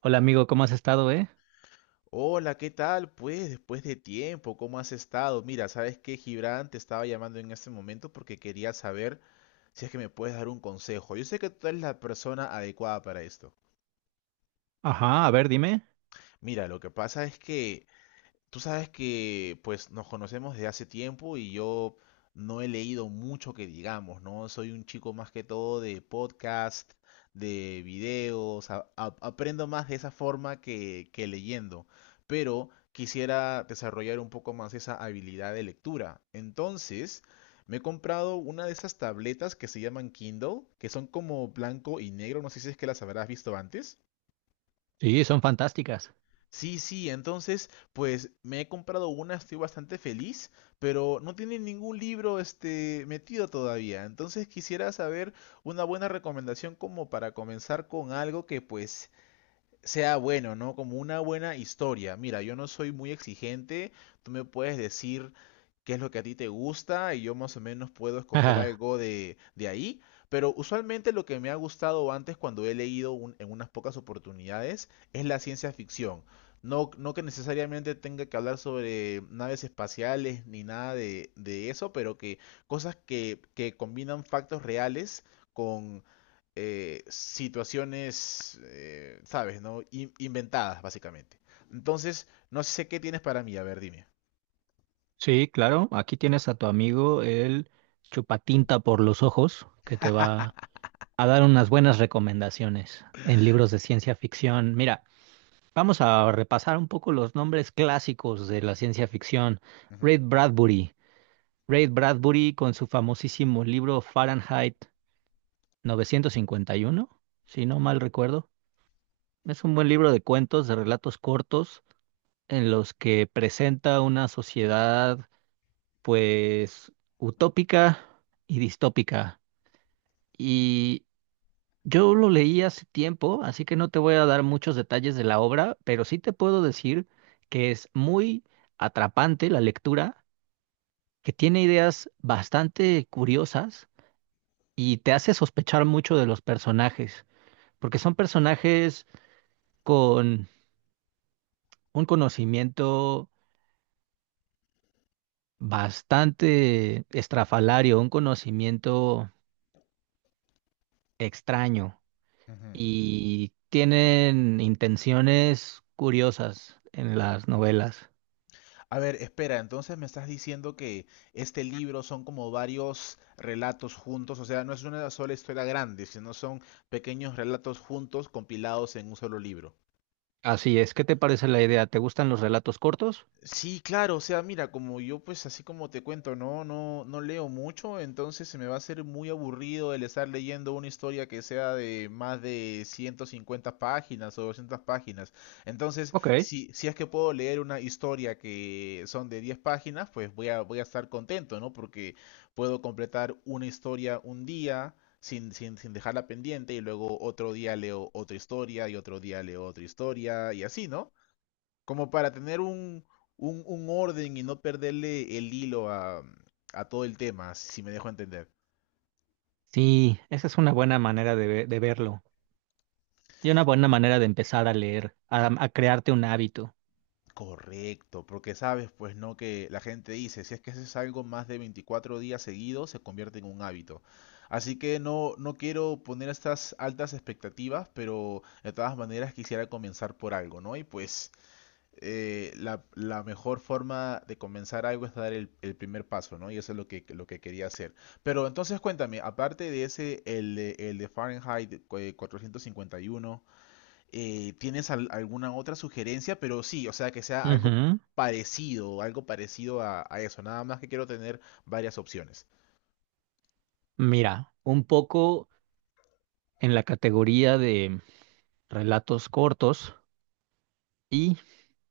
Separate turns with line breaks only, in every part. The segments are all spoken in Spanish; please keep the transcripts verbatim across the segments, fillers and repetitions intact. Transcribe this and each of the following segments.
Hola amigo, ¿cómo has estado, eh?
Hola, ¿qué tal? Pues después de tiempo, ¿cómo has estado? Mira, ¿sabes qué, Gibran? Te estaba llamando en este momento porque quería saber si es que me puedes dar un consejo. Yo sé que tú eres la persona adecuada para esto.
Ajá, a ver, dime.
Mira, lo que pasa es que Tú sabes que pues nos conocemos desde hace tiempo y yo no he leído mucho que digamos, ¿no? Soy un chico más que todo de podcast, de videos, a- a- aprendo más de esa forma que, que leyendo, pero quisiera desarrollar un poco más esa habilidad de lectura. Entonces, me he comprado una de esas tabletas que se llaman Kindle, que son como blanco y negro, no sé si es que las habrás visto antes.
Sí, son fantásticas.
Sí, sí, entonces, pues me he comprado una, estoy bastante feliz, pero no tiene ningún libro este metido todavía. Entonces quisiera saber una buena recomendación como para comenzar con algo que pues sea bueno, ¿no? Como una buena historia. Mira, yo no soy muy exigente, tú me puedes decir qué es lo que a ti te gusta y yo más o menos puedo escoger
Ajá,
algo de, de ahí. Pero usualmente lo que me ha gustado antes cuando he leído un- en unas pocas oportunidades es la ciencia ficción. No, no que necesariamente tenga que hablar sobre naves espaciales ni nada de, de eso, pero que cosas que, que combinan factos reales, eh, situaciones, eh, ¿sabes? ¿No? In- inventadas, básicamente. Entonces, no sé qué tienes para mí. A ver, dime.
sí, claro, aquí tienes a tu amigo el chupatinta por los ojos, que te va a dar unas buenas recomendaciones en libros de ciencia ficción. Mira, vamos a repasar un poco los nombres clásicos de la ciencia ficción.
Ujú,
Ray Bradbury. Ray Bradbury con su famosísimo libro Fahrenheit novecientos cincuenta y uno, si no mal recuerdo. Es un buen libro de cuentos, de relatos cortos en los que presenta una sociedad pues utópica y distópica. Y yo lo leí hace tiempo, así que no te voy a dar muchos detalles de la obra, pero sí te puedo decir que es muy atrapante la lectura, que tiene ideas bastante curiosas y te hace sospechar mucho de los personajes, porque son personajes con un conocimiento bastante estrafalario, un conocimiento extraño
ujú.
y tienen intenciones curiosas en las novelas.
A ver, espera, entonces me estás diciendo que este libro son como varios relatos juntos, o sea, no es una sola historia grande, sino son pequeños relatos juntos compilados en un solo libro.
Así es, ¿qué te parece la idea? ¿Te gustan los relatos cortos?
Sí, claro, o sea, mira, como yo pues así como te cuento, no, no, no leo mucho, entonces se me va a hacer muy aburrido el estar leyendo una historia que sea de más de ciento cincuenta páginas o doscientas páginas. Entonces,
Ok.
si, si es que puedo leer una historia que son de diez páginas, pues voy a, voy a estar contento, ¿no? Porque puedo completar una historia un día sin, sin, sin dejarla pendiente y luego otro día leo otra historia y otro día leo otra historia y así, ¿no? Como para tener un, un, un orden y no perderle el hilo a, a todo el tema, si me dejo entender.
Sí, esa es una buena manera de, ve- de verlo y una buena manera de empezar a leer, a, a crearte un hábito.
Correcto, porque sabes, pues no, que la gente dice, si es que haces algo más de veinticuatro días seguidos, se convierte en un hábito. Así que no, no quiero poner estas altas expectativas, pero de todas maneras quisiera comenzar por algo, ¿no? Y pues eh, la, la mejor forma de comenzar algo es dar el, el primer paso, ¿no? Y eso es lo que, lo que quería hacer. Pero entonces cuéntame, aparte de ese, el, de- el de Fahrenheit eh, cuatrocientos cincuenta y uno, eh, ¿tienes al- alguna otra sugerencia? Pero sí, o sea, que sea algo
Ujú.
parecido, algo parecido a, a eso. Nada más que quiero tener varias opciones.
Mira, un poco en la categoría de relatos cortos y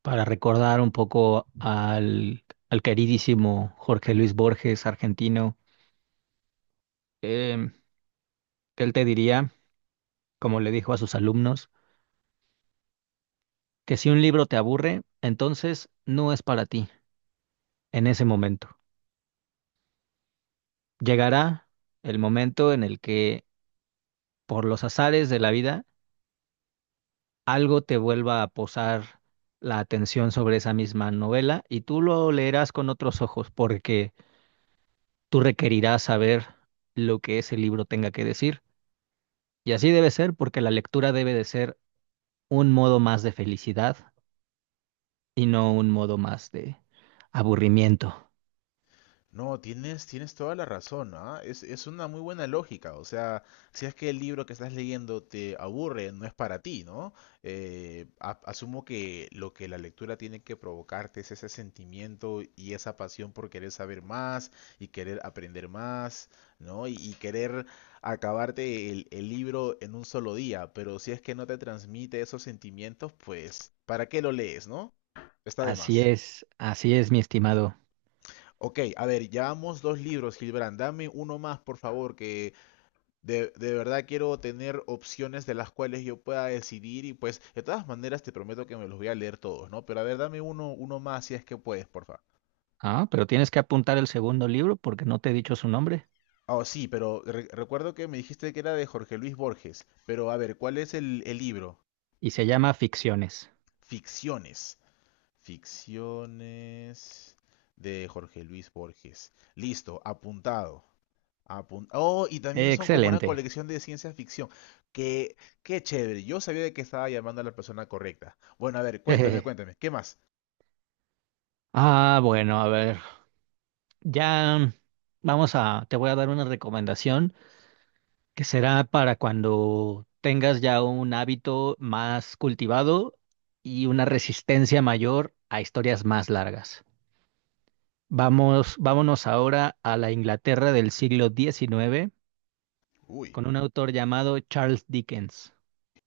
para recordar un poco al, al queridísimo Jorge Luis Borges, argentino. em, que él te diría, como le dijo a sus alumnos, que si un libro te aburre, entonces no es para ti en ese momento. Llegará el momento en el que, por los azares de la vida, algo te vuelva a posar la atención sobre esa misma novela y tú lo leerás con otros ojos porque tú requerirás saber lo que ese libro tenga que decir. Y así debe ser porque la lectura debe de ser un modo más de felicidad y no un modo más de aburrimiento.
No, tienes, tienes toda la razón, ¿ah? Es, es una muy buena lógica. O sea, si es que el libro que estás leyendo te aburre, no es para ti, ¿no? Eh, a- asumo que lo que la lectura tiene que provocarte es ese sentimiento y esa pasión por querer saber más y querer aprender más, ¿no? Y, y querer acabarte el, el libro en un solo día. Pero si es que no te transmite esos sentimientos, pues, ¿para qué lo lees, no? Está de
Así
más.
es, así es, mi estimado.
Ok, a ver, llevamos dos libros, Gilbrand. Dame uno más, por favor, que de, de verdad quiero tener opciones de las cuales yo pueda decidir y pues de todas maneras te prometo que me los voy a leer todos, ¿no? Pero a ver, dame uno, uno más si es que puedes, por favor.
Ah, pero tienes que apuntar el segundo libro porque no te he dicho su nombre
Ah, sí, pero re- recuerdo que me dijiste que era de Jorge Luis Borges, pero a ver, ¿cuál es el, el libro?
y se llama Ficciones.
Ficciones. Ficciones de Jorge Luis Borges. Listo, apuntado. Apun- Oh, y también son como una
Excelente.
colección de ciencia ficción. Qué, qué chévere. Yo sabía de que estaba llamando a la persona correcta. Bueno, a ver, cuéntame,
Jejeje.
cuéntame. ¿Qué más?
Ah, bueno, a ver. Ya vamos a, te voy a dar una recomendación que será para cuando tengas ya un hábito más cultivado y una resistencia mayor a historias más largas. Vamos, vámonos ahora a la Inglaterra del siglo diecinueve
Uy,
con un autor llamado Charles Dickens.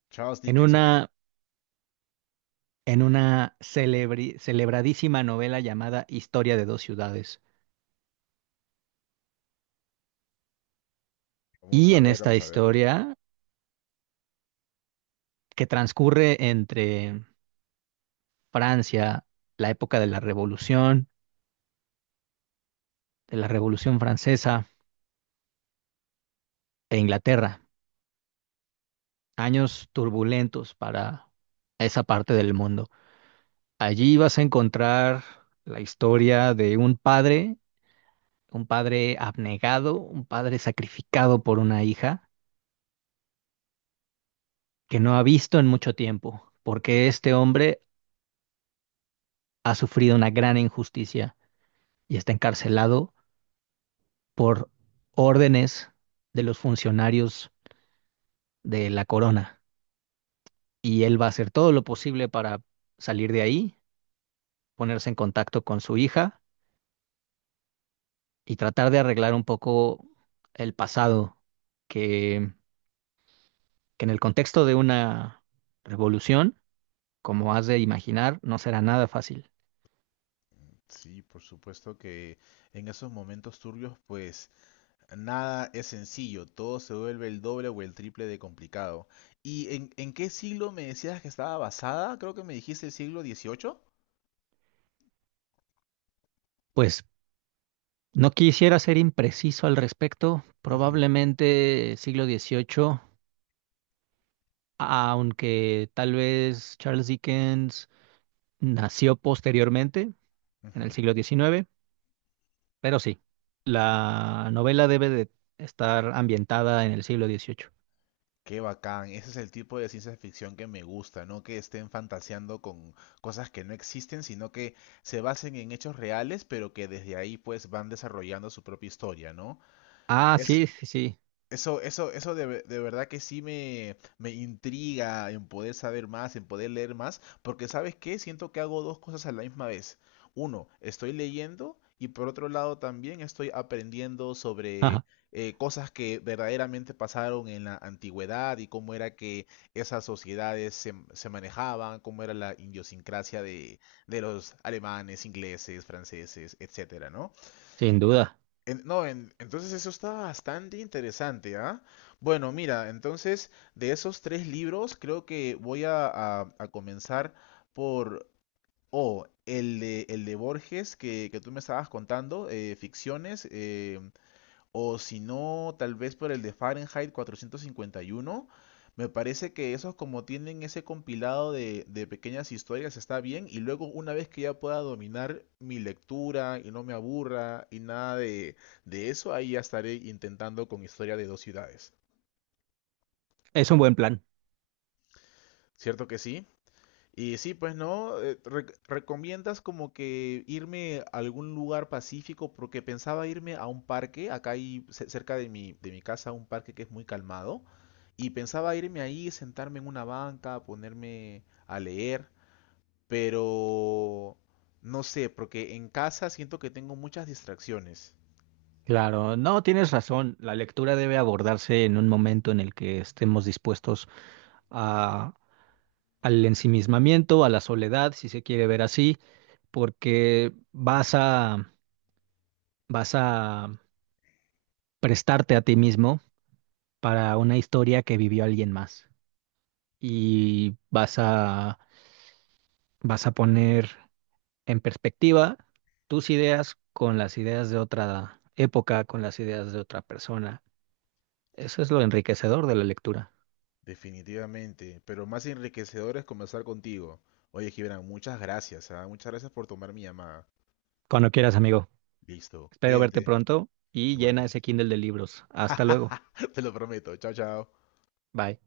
Charles
En
Dickens, ok.
una, en una celebri- celebradísima novela llamada Historia de dos ciudades.
Vamos
Y
a
en
ver,
esta
vamos a ver.
historia, que transcurre entre Francia, la época de la Revolución, de la Revolución Francesa e Inglaterra, años turbulentos para esa parte del mundo. Allí vas a encontrar la historia de un padre, un padre abnegado, un padre sacrificado por una hija que no ha visto en mucho tiempo, porque este hombre ha sufrido una gran injusticia y está encarcelado por órdenes de los funcionarios de la corona. Y él va a hacer todo lo posible para salir de ahí, ponerse en contacto con su hija y tratar de arreglar un poco el pasado que, que en el contexto de una revolución, como has de imaginar, no será nada fácil.
Sí, por supuesto que en esos momentos turbios, pues nada es sencillo. Todo se vuelve el doble o el triple de complicado. ¿Y en, en qué siglo me decías que estaba basada? Creo que me dijiste el siglo dieciocho.
Pues no quisiera ser impreciso al respecto,
Ujú,
probablemente siglo dieciocho, aunque tal vez Charles Dickens nació posteriormente, en el
ujú.
siglo diecinueve, pero sí, la novela debe de estar ambientada en el siglo dieciocho.
Qué bacán, ese es el tipo de ciencia ficción que me gusta, no que estén fantaseando con cosas que no existen, sino que se basen en hechos reales, pero que desde ahí pues van desarrollando su propia historia, ¿no?
Ah, sí, sí, sí,
Eso, eso, eso de, ve- de verdad que sí me, me intriga en poder saber más, en poder leer más, porque ¿sabes qué? Siento que hago dos cosas a la misma vez. Uno, estoy leyendo y por otro lado también estoy aprendiendo sobre
ajá,
eh, cosas que verdaderamente pasaron en la antigüedad y cómo era que esas sociedades se, se manejaban, cómo era la idiosincrasia de, de los alemanes, ingleses, franceses, etcétera, ¿no?
sin duda.
En- no, en- entonces eso está bastante interesante, ¿ah? Bueno, mira, entonces de esos tres libros creo que voy a, a- a comenzar por, o el de, el de Borges que, que tú me estabas contando, eh, Ficciones, eh, o si no, tal vez por el de Fahrenheit cuatrocientos cincuenta y uno. Me parece que esos como tienen ese compilado de, de pequeñas historias está bien y luego una vez que ya pueda dominar mi lectura y no me aburra y nada de, de eso, ahí ya estaré intentando con historia de dos ciudades.
Es un buen plan.
¿Cierto que sí? Y sí, pues no, Eh, re- ¿recomiendas como que irme a algún lugar pacífico? Porque pensaba irme a un parque, acá hay ce- cerca de mi, de mi casa un parque que es muy calmado. Y pensaba irme ahí, sentarme en una banca, ponerme a leer, pero no sé, porque en casa siento que tengo muchas distracciones.
Claro, no, tienes razón. La lectura debe abordarse en un momento en el que estemos dispuestos a, al ensimismamiento, a la soledad, si se quiere ver así, porque vas a, vas a prestarte a ti mismo para una historia que vivió alguien más. Y vas a, vas a poner en perspectiva tus ideas con las ideas de otra época, con las ideas de otra persona. Eso es lo enriquecedor de la lectura.
Definitivamente, pero más enriquecedor es conversar contigo. Oye, Gibran, muchas gracias, ¿ah? Muchas gracias por tomar mi llamada.
Cuando quieras, amigo.
Listo,
Espero verte
cuídate,
pronto y llena ese
igualmente.
Kindle de libros. Hasta luego.
Te lo prometo, chao, chao.
Bye.